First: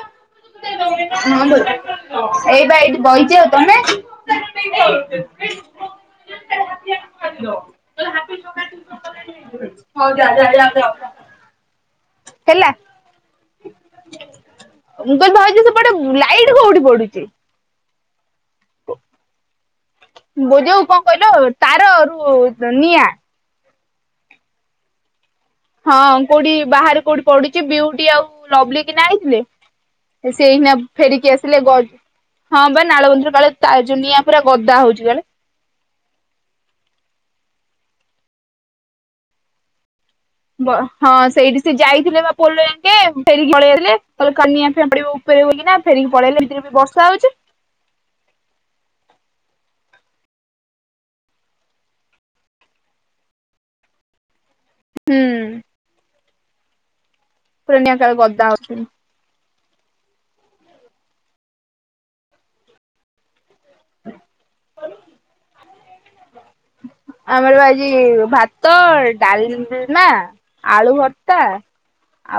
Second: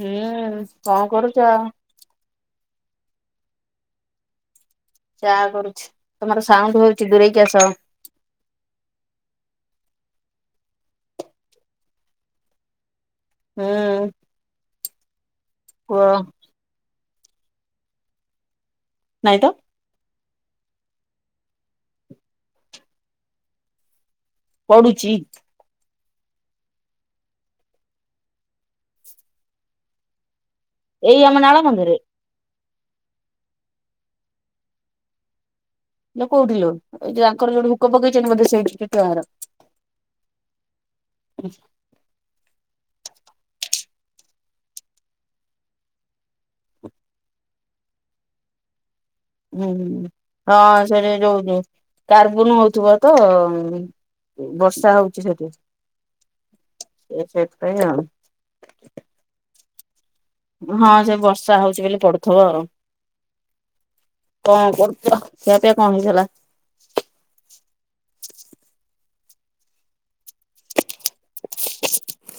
ହୁଁ, ଉଁ, କଣ କରୁଚ? ଏଇବା ଏଇଠି ବଇଛି ଆଉ। ତମେ? ଚା' କରୁଛି। ତମର ସାଉଣ୍ଡ ହଉଛି, ଦୁରେଇକି ଆସ। ହେଲା। ହୁଁ। ମୁଁ ତ ଧଇଚି ସେପଟେ, କୁହ ଲାଇଟ୍ କୋଉଠି ପଡୁଚି? ନାଇଁତ। ବୋଉ ଯଉ କଣ କହିଲ, ତାର ରୁ ନିଆଁ। ପଡୁଚି! ହଁ, କୋଉଠି ବାହାରେ କୋଉଠି ପଡୁଚି। ବିଉଟି ଆଉ ଲଭ୍ଲି କିନା ଆଇଥିଲେ। ସେ ଏହିକିଣା ଏଇ ଫେରିକି ଆମ ନାଳ ଆସିଲେ, ଗଜ ବନ୍ଧରେ। ହଁ, ବା ନାଳବନ୍ଧରେ କାଳେ ତା, ଯୋ ନିଆଁ ପୁରା ଗଦା ହଉଛି କାଳେ! ଇଲୋ କୋଇଠି ଲୋ ଏ ଯଉ ୟାଙ୍କର ଯୋଇଠି ହୁକ ପକେଇଛନ୍ତି ବୋଧେ ସେ ସେଇଠି [unintelligible] ହଁ ସେଇଠି ସେ ଯାଇଥିଲେ ବା ପୋଲ ଯାକେ ଫେରିକି ପଳେଇ [unintelligible] ଉପରେ ଏରେ ବି ବର୍ଷା ହୋଉଚି। ହୁଁ ହୁଁ ହଁ ସେଠି ଯୋଉ କାର୍ବୁନ ହୋଉଥିବ ତ। ବର୍ଷା ହୁଁ ହୋଉଚି ସେଠି ସେ ପୁରୁଣିିଆ କାଳ ଗଦା ହଁ ସେ ବର୍ଷା ହୋଉଚି ବୋଲି ପଡୁଥିବ ଆଉ କଣ କରୁଚ ଖିଆପିଆ କଣ ହେଲା ଆମର ବା ଆଜି ଭାତ ଡାଲମା ଆଳୁ ଭତ୍ତା।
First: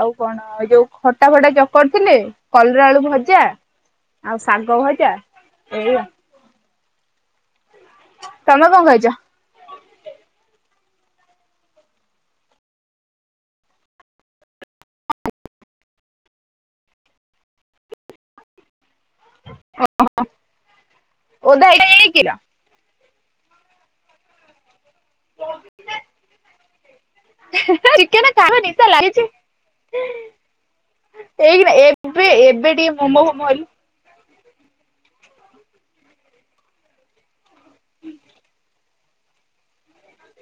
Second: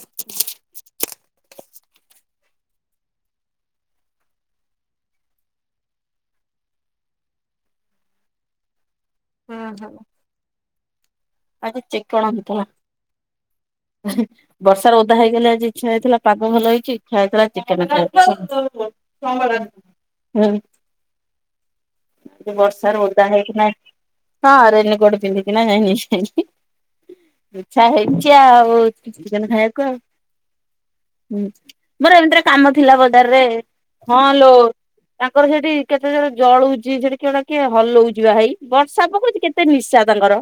ଆଉ କଣ ଏ ଯୋଉ ଖଟା ଫଟା ଚକଟି ଥିଲେ କଲରା ଆଳୁ ଭଜା। ଆଉ ଶାଗ ଭଜା ଏଇଆ ତମେ କଣ [unintelligible] ଓହୋ। ଆଜି ଚିକଣ [unintelligible] ହେଁ। ବର୍ଷାର ଓଦା ହେଇଗଲେ ଆଜି ଇଛା ହେଇଥିଲା। ପାଗ ଭଲ ହେଇଚି ଇଚ୍ଛା ହେଇଥିଲା ଚିକେନ ଖାଇବାକୁ। ହୁଁ ଓଦା ହେଇକି ଯାଇକିଲ [unintelligible] ବର୍ଷରେ ଓଦା ହେଇକିନା ହଁ ରେନି କୋଟ ପିନ୍ଧିକି ନା ନି [unintelligible] ହେ ଇଛା ଚିକେନ ହେଇଚି ଖାଇବା ଆଉ। ନିଶା ଲାଗିଛି ଚିକେନ ଖାଇବାକୁ ଆଉ, ହୁଁ ଏଇକିନା ମୋର ଏବେ ଏମିତିରେ ଏବେ କାମ ଥିଲା ଟିକେ ମୋମୋ ବଜାରରେ। ଫୋମୋ ହେଲୁ ହଁ ଲୋ ତାଙ୍କର ସେଠି କେତେ ଜୋରେ ଜଳୁଚି ସେଠି କେଡେ କିଏ ହଲଉଚି ବା ହେଇ ବର୍ଷା ପକଉଚି କେତେ ନିଶା। ତାଙ୍କର।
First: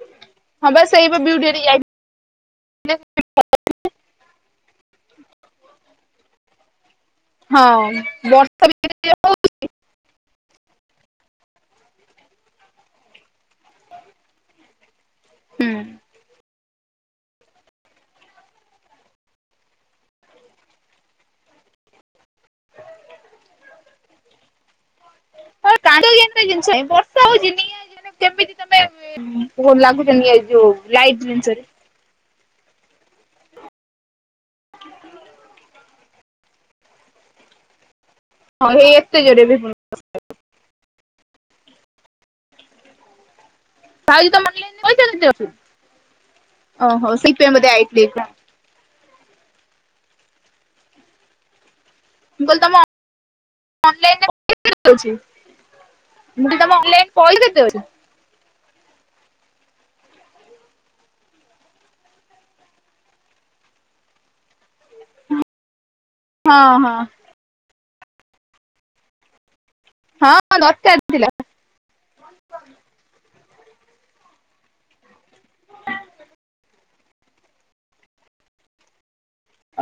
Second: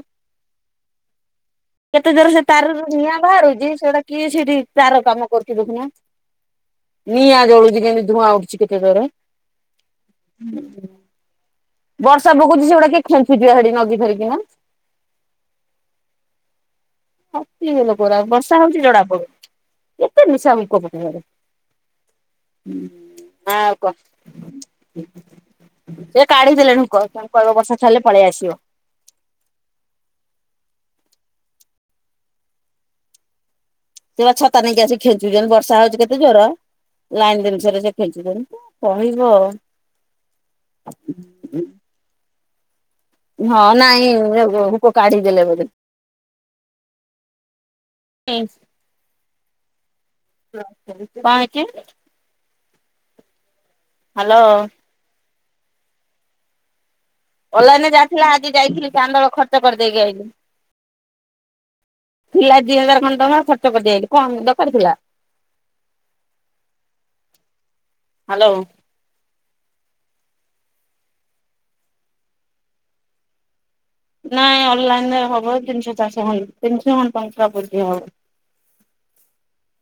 ହଁ ବା ସେଇପା ବିଉଟି [unintelligible] କେତେ ଜୋର୍ ସେ ତାରରୁ ନିଆଁ ବାହାରୁଚି ସେଇଡା କିଏ ସେଇଠି ତାର କାମ କରୁଚି ଦେଖୁନା। ନିଆଁ ଜଳୁଚି କେମତି ହଁ ଧୂଆଁ ବର୍ଷା ଉଠୁଚି ବି କେତେ ଜୋରେ। ହୁଁ ବର୍ଷା ପକଉଚି ସେଗୁଡା କିଏ ଖେଞ୍ଚୁଚି [unintelligible] ନଦୀ ଫଦି [unintelligible] [unintelligible] ବର୍ଷା ହୋଉଚି ଜଣା ପଡୁନି କେତେ ନିଶା [unintelligible] ହୁଁ ଆଁ ହୁଁ କାଣ୍ଡ ସେ ଜ୍ଞାନର କାଢି ଜିନିଷ ଦେଲେ ଢୁକ [unintelligible] କହିବ ବର୍ଷା ଛାଡିଲେ ପଳେଇ ଆସିବ। ନାଇଁ ଲାଗୁ [unintelligible] ଏଇ ଯୋଉ ଲାଇଟ୍ ଜିନିଷରେ ସେ ବା ଛତା ନେଇକି ଆସି ଖେଞ୍ଚୁଚନ୍ତି, ବର୍ଷା ହୋଉଚି କେତେ ଜୋର ଲାଇନ ଜିନିଷରେ ସେ ଖେଞ୍ଚୁଛନ୍ତି। ହଁ ହେଇ ଏତେ କହିବ ଜୋରରେ ବି ହଁ ଭାଉଜ ତମ ନାଇଁ ଅନଲାଇନରେ ହୁକ ପଇସା କେତେ ଅଛି? କାଢିଦେଲେ ବୋଲି। ଓହୋ ସେ ପାଇଁ ଆଇ କଣ କଁ ହେଇ ମୁଁ କହିଲି ତମ ଅନଲାଇନରେ ହାଲୋ। ପଇସା ଅଛି ମୁଟେ ତମ ଅନଲାଇନ ପଇସା କେତେ ଅଛି? ଅନଲାଇନରେ ଯାହା ଥିଲା ଆଜି ଯାଇଥିଲି ଚାନ୍ଦଳ ଖର୍ଚ୍ଚ କରିଦେଇକି ଆଇଚି। ଥିଲା ଦି ହଜାର ଖଣ୍ଡ ଟଙ୍କା ଖର୍ଚ୍ଚ କରିଦେଇକି ଆଇଚି, କଣ ଦରକାର ଥିଲା? ହଁ ହଁ। ହାଲୋ। ହଁ ହଁ ଦରକାର ଥିଲା। ନାଇଁ ଅନଲାଇନ ରେ ହବ ତିନିଶ ଚାରିଶ ଖନ ତିନିଶ ଖଣ୍ଡ ଟଙ୍କା [unintelligible]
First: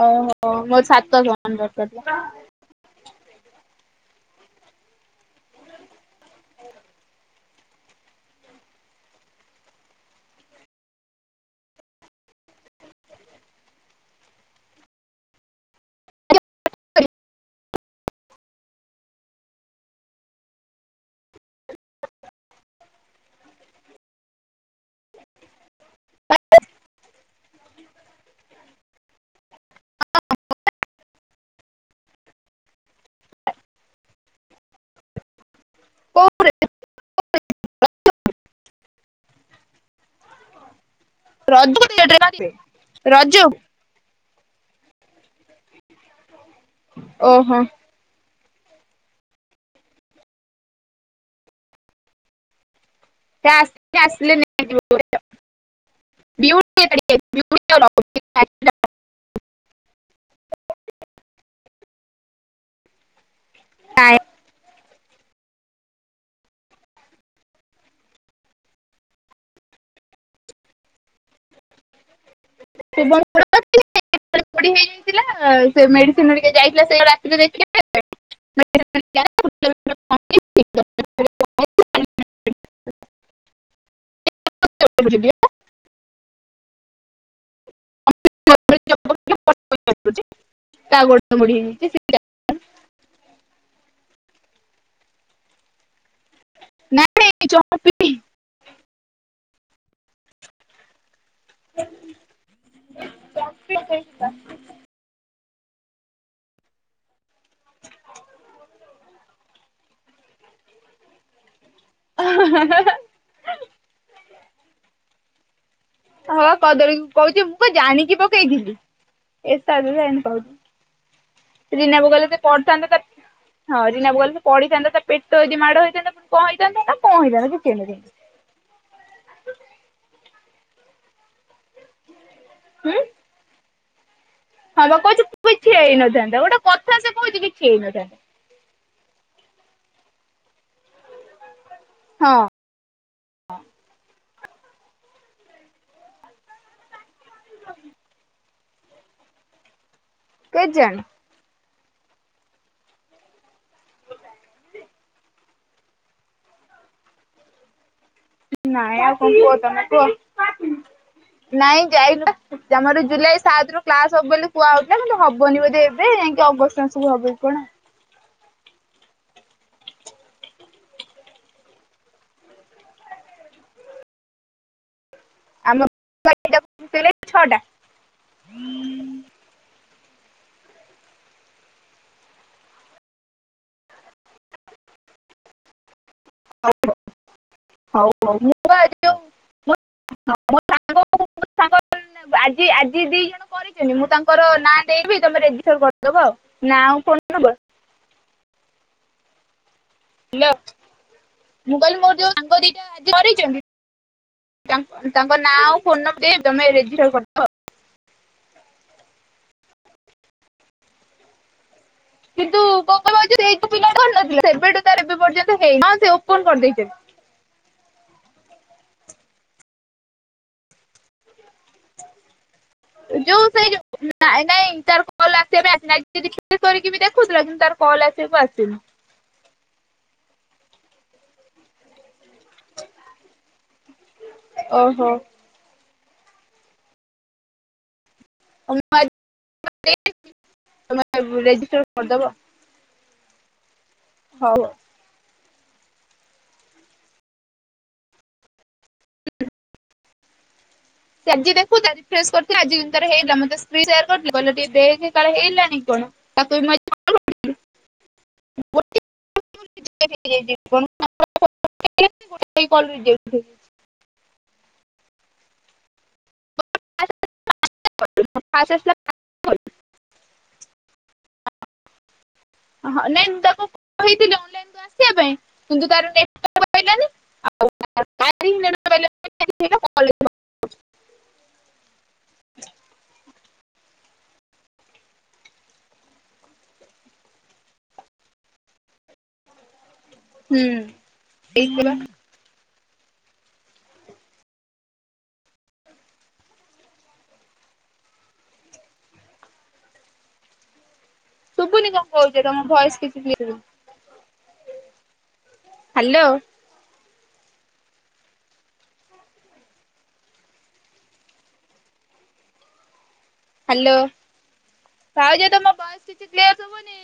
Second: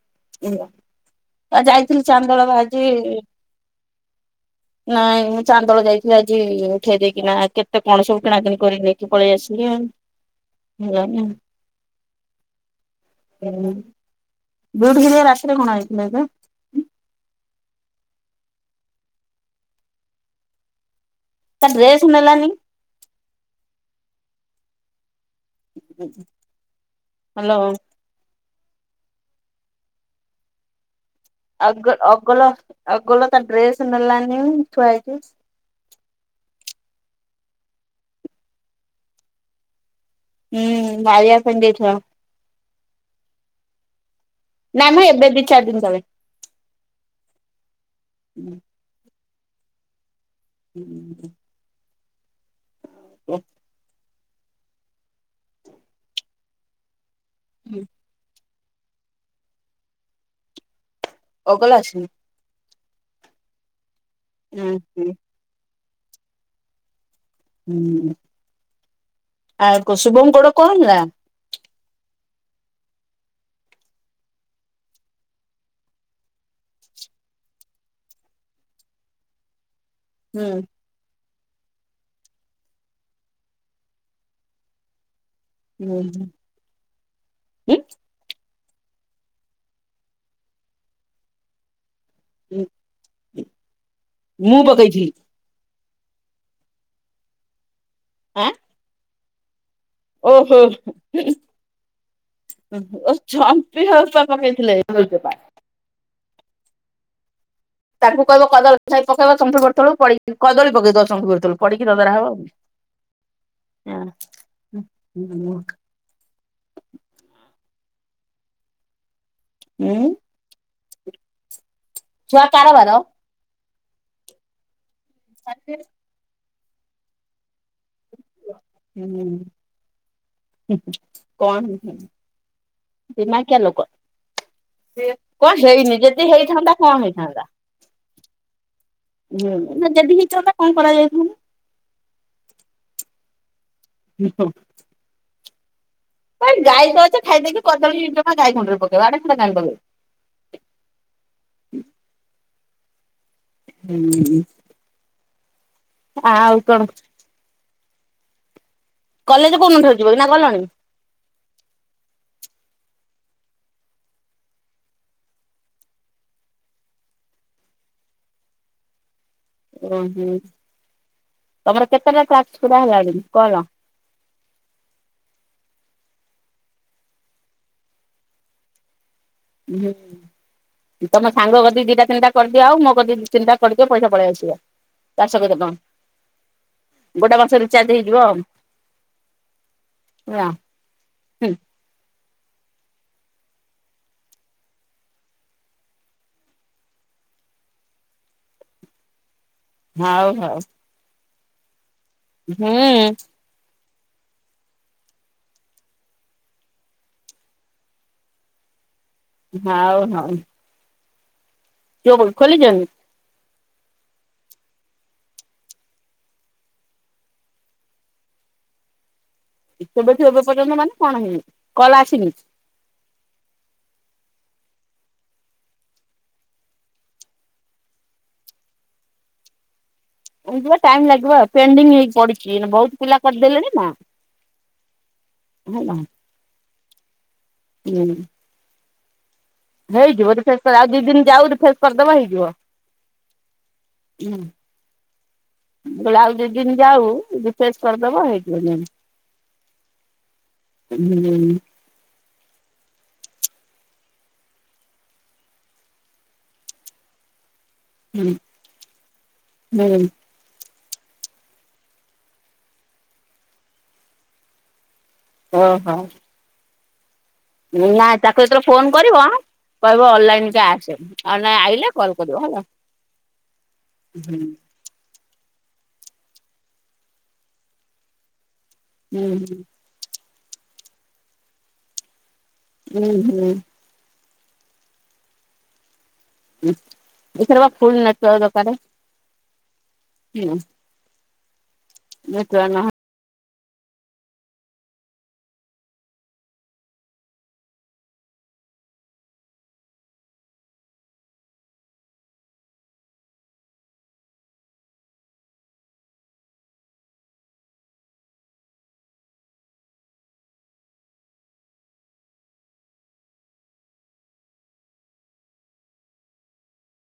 ଓହୋ ମୋର ସାତ [unintelligible] ଆଉ ଦରକାର ଯାଇଥିଲି ଥିଲା। ଚାନ୍ଦଳ ଆଜି ନାଇଁ ମୁଁ ଚାନ୍ଦଳ ଯାଇଥିଲି ଆଜି ଉଠେଇ ଦେଇକିନା କେତେ କଣ ସବୁ କିଣାକିଣି କରିନି। ପଳେଇ ଆସିଲି ଆଉ ହେଲାନି ଆଉ ବିଉଟି ହେଲିଆ ରାତିରେ କଣ ଆଇଥିଲେ ଏବେ। [unintelligible] ତା ଡ୍ରେସ ନେଲାନି। ହାଲୋ। ଅଗ ଅଗଲ ଅଗଲ ତା ଡ୍ରେସ ନେଲାନି ଥୁଆ ହେଇଚି। [unintelligible] ହୁଁ ମାଇଆ [unintelligible] ନାଁ ମ ଏବେ ଦିଇ ଚାରି ଦିନ ତଳେ। ଓହୋ। [unintelligible] ହମ [unintelligible] ଅଗଲା ଆସିନି। [unintelligible] ହୁଁ ହୁଁ। ହୁଁ ଆ ଶୁଭ ଗୋଡ଼ କଣ ହେଲା? [inaudible] ପୋଡ଼ି ହେଇଯାଇଥିଲା ସେ ମେଡିସିନ ଟିକେ ଯାଇଥିଲା ସେ ରାତିରେ ଦେଖିବା ପାଇଁ। [unintelligible] ହୁଁ [unintelligible] ହୁଁ। [unintelligible] ମୁଁ ପକେଇଥିଲି। ନାଇଁ ନାଇଁ [unintelligible] ଆଁ। ଓହୋହ ଓ ଚମ୍ପି ହଉପା ପକେଇଥିଲେ। [unintelligible] ତାଙ୍କୁ କହିବ କଦଳୀ ଖାଇକି ପକେଇବ ତମଠୁ ଗୋଡ ତଳକୁ ପଡ଼ି। କଦଳୀ ପକେଇ ଦବ ଚମ୍ପି ଗୋଡ଼ ତଳ କୁ ପଡିକି ଦଦରା ହବ ଆଉ। ଉଁ ଉଁ ମୋ। ହଁ କଦଳୀକୁ କଉଚି ମୁଁ ଜାଣିକି ପକେଇଥିଲି ଏଶା ଏ ଉଁ କହୁଚି। ରିନା ବୋଉ କଇଲେ ସେ ଛୁଆ ପଢିଥାନ୍ତା କାରବାର ତା ହଁ ରିନା ବୋଉ କଇଲେ ସେ ପଢିଥାନ୍ତା ତା। ପେଟ ଅଦି ମାଡ ହେଇଥାନ୍ତା କଣ ହେଇଥାନ୍ତା ନା କଣ ହେଇଥାନ୍ତା କିଛି ହେଇ ନଥାନ୍ତା ହୁଁ କଣ ହେଇ। ହୁ ଦିମାକିଆ ଲୋକ। କହୁଛି କ କିଛି ହେଇନି ଯଦି ହେଇନଥାନ୍ତା ଗୋଟେ ହେଇଥାନ୍ତା କଥା କଣ ସେ କହୁଛି ହେଇଥାନ୍ତା? କିଛି ହେଇନଥାନ୍ତା ହୁଁ ନା ଯଦି ହେଇଥାନ୍ତା କଣ କରାଯାଇଥାନ୍ତା? ହଁ। ହଁ। ଗାଈ ତ ଅଛ ଖାଇଦେଇକି କଦଳିଚୋପା ଗାଈ କୁଣ୍ଡରେ ପକେଇବ ଆଡେସାଡେ କାଇଁ ପକେଇବ। କେଜାଣି। ହୁଁ। ଆଉ କଣ। ନାଇଁ ଆଉ କଣ କଲେଜ କୁହ ତମେ କୋଉଦିନଠାରୁ ଯିବ କି ନା ଗଲଣି? କୁହ ନାଇଁ ଯାଇନୁ। ଆମର ଜୁଲାଇ ସାତ ରୁ କ୍ଲାସ ହବ ବୋଲି କୁହାହଉଥିଲା କିନ୍ତୁ ହବନି ବୋଧେ ଏବେ ଯାଇକି ଅଗଷ୍ଟ ମାସକୁ ହବକି କଣ। ଓହୋ ତମର କେତେଟା ଟାସ୍କ ପୁରା ହେଲାଣି କଲ? [unintelligible] ଛଅ ଟା। ହୁଁ। ତମ ସାଙ୍ଗ କତିକି ଦି ଟା ତିନିଟା କରିଦିଅ ଆଉ ମୋ କତିକି ଦି ତିନିଟା କରିଦିଅ ପଇସା ପଳେଇଆସିବ। ଚାରିଶ କେତେ ଟଙ୍କା। ଗୋଟେ ବର୍ଷ ରଚାର୍ଜ ହଉ ହେଇଯିବ ଆଉ। ହଉ ମୁଁ ବା ଯୋଉ ମୋ ହିଅ। ସାଙ୍ଗ ମୋ ହୁଁ। ସାଙ୍ଗ ଆଜି ଆଜି ଦି ଜଣ କରିଛନ୍ତି ମୁଁ ତାଙ୍କର ନାଁ ଦେଇ ଦେବି ତମେ ରେଜିଷ୍ଟର କରିଦବ ଆଉ। ନା ଆଉ ଫୋନ୍ ନମ୍ବର। ହଉ ହ୍ୟାଲୋ। ହଉ ମୁଁ କଇଲି ମୋର ଯୋଉ ସାଙ୍ଗ ଦିଟା ଆଜି ହୁଁ କରିଚନ୍ତି ତାଙ୍କ- ତାଙ୍କ ନାଁ ଆଉ ଫୋନ ନମ୍ବର ଦିଏ ତମେ ରେଜିଷ୍ଟର କରିଦବ ଆଉ। ହଉ ହଉ। ଯଉଁ କିନ୍ତୁ ଖୋଲିଛନ୍ତି? କଣ କହିଲ ଯୋଉ ସେଇ ଯୋଉ ପିଲା କରିନଥିଲା ସେବେଠୁ ତାର ଏବେ ପର୍ଯ୍ୟନ୍ତ ହେଇନି। ହଁ ସେ ଓପନ କରିଦେଇଛନ୍ତି। ସେବେଠୁ ଏବେ ପର୍ଯ୍ୟନ୍ତ ମାନେ କଣ ହେଇନି କଲ ଆସିନି? ଯୋଉ ସେଇ ଯୋଉ ନାଇଁ ନାଇଁ ତାର କଲ୍ ଆସିବା ବି ଆସି [unintelligible] ଦେଖୁଥିଲା କିନ୍ତୁ ତାର କଲ୍ ଆସିବାକୁ ଆସିନି। ଯିବ ଟାଇମ ଲାଗିବ ଆଉ ପେଣ୍ଡିଙ୍ଗ ହେଇକି ପଡିଛି ବହୁତ ପିଲା କରିଦେଲେଣି- ହ ଓହୋ। ହେଲା ହୁଁ। [unintelligible] ହେଇଯିବ ତୁ ରିଫ୍ରେସ ଆଉ ଦି ଦିନ ଯାଉ ରିଫ୍ରେସ କରିଦବ ହେଇଯିବ। ହୁଁ। ହଉ। ବେଳେ ଆଉ ଦି ଦିନ ଯାଉ ରିଫ୍ରେସ କରିଦବ ହେଇଯିବ। ସେ ଆଜି ହୁଁ ଦେଖୁଛନ୍ତି? ରିଫ୍ରେସ କରୁଥିଲା ଆଜି କିନ୍ତୁ ତାର ହେଇଗଲା ମତେ ସ୍କ୍ରିନ୍ ସେୟାର କରିଥିଲା କହିଲା ଟିକେ ଦେଖେ କାଳେ ହେଲାନି କି କଣ ତାକୁ ବି ମୁଁ ଆଜି- ହୁଁ ହୁଁ [unintelligible] [unintelligible] ରେଜେକ୍ଟ୍ ହେଇଚି। ଓହୋ। ନାଇଁ ତାକୁ ଯେତେବେଳେ ଫାଷ୍ଟ ଫୋନ ଆସିଲା କରିବ କହିବ ଅନଲାଇନ କି ଆସେ ଆଉ ନାଇଁ ଆଇଲେ କଲ୍ କରିବ ହେଲା। ହଁ ନାଇଁ ମୁଁ ତାକୁ କହିଥିଲି ଅନଲାଇନ କୁ ଆସିବା ପାଇଁ କିନ୍ତୁ ତାର ନେଟୱର୍କ ରହିଲାନି ଆଉ ହୁଁ [unintelligible] ହୁଁ ହୁଁ। ହଁ ଏଇଥିରେ ବା ଫୁଲ ନେଟୱର୍କ ଦରକାରେ। ହୁଁ ଏଇ ବା ନେଟୱର୍କ ନହେଲେ ଶୁଭୁନି କଣ କହୁଛ ତମ ଭଏସ କିଛି କ୍ଲିୟର ହ୍ୟାଲୋ। ହ୍ୟାଲୋ ଭାଉଜ ତମ ଭଏସ କିଛି କ୍ଲିୟର ଶୁଭୁନି।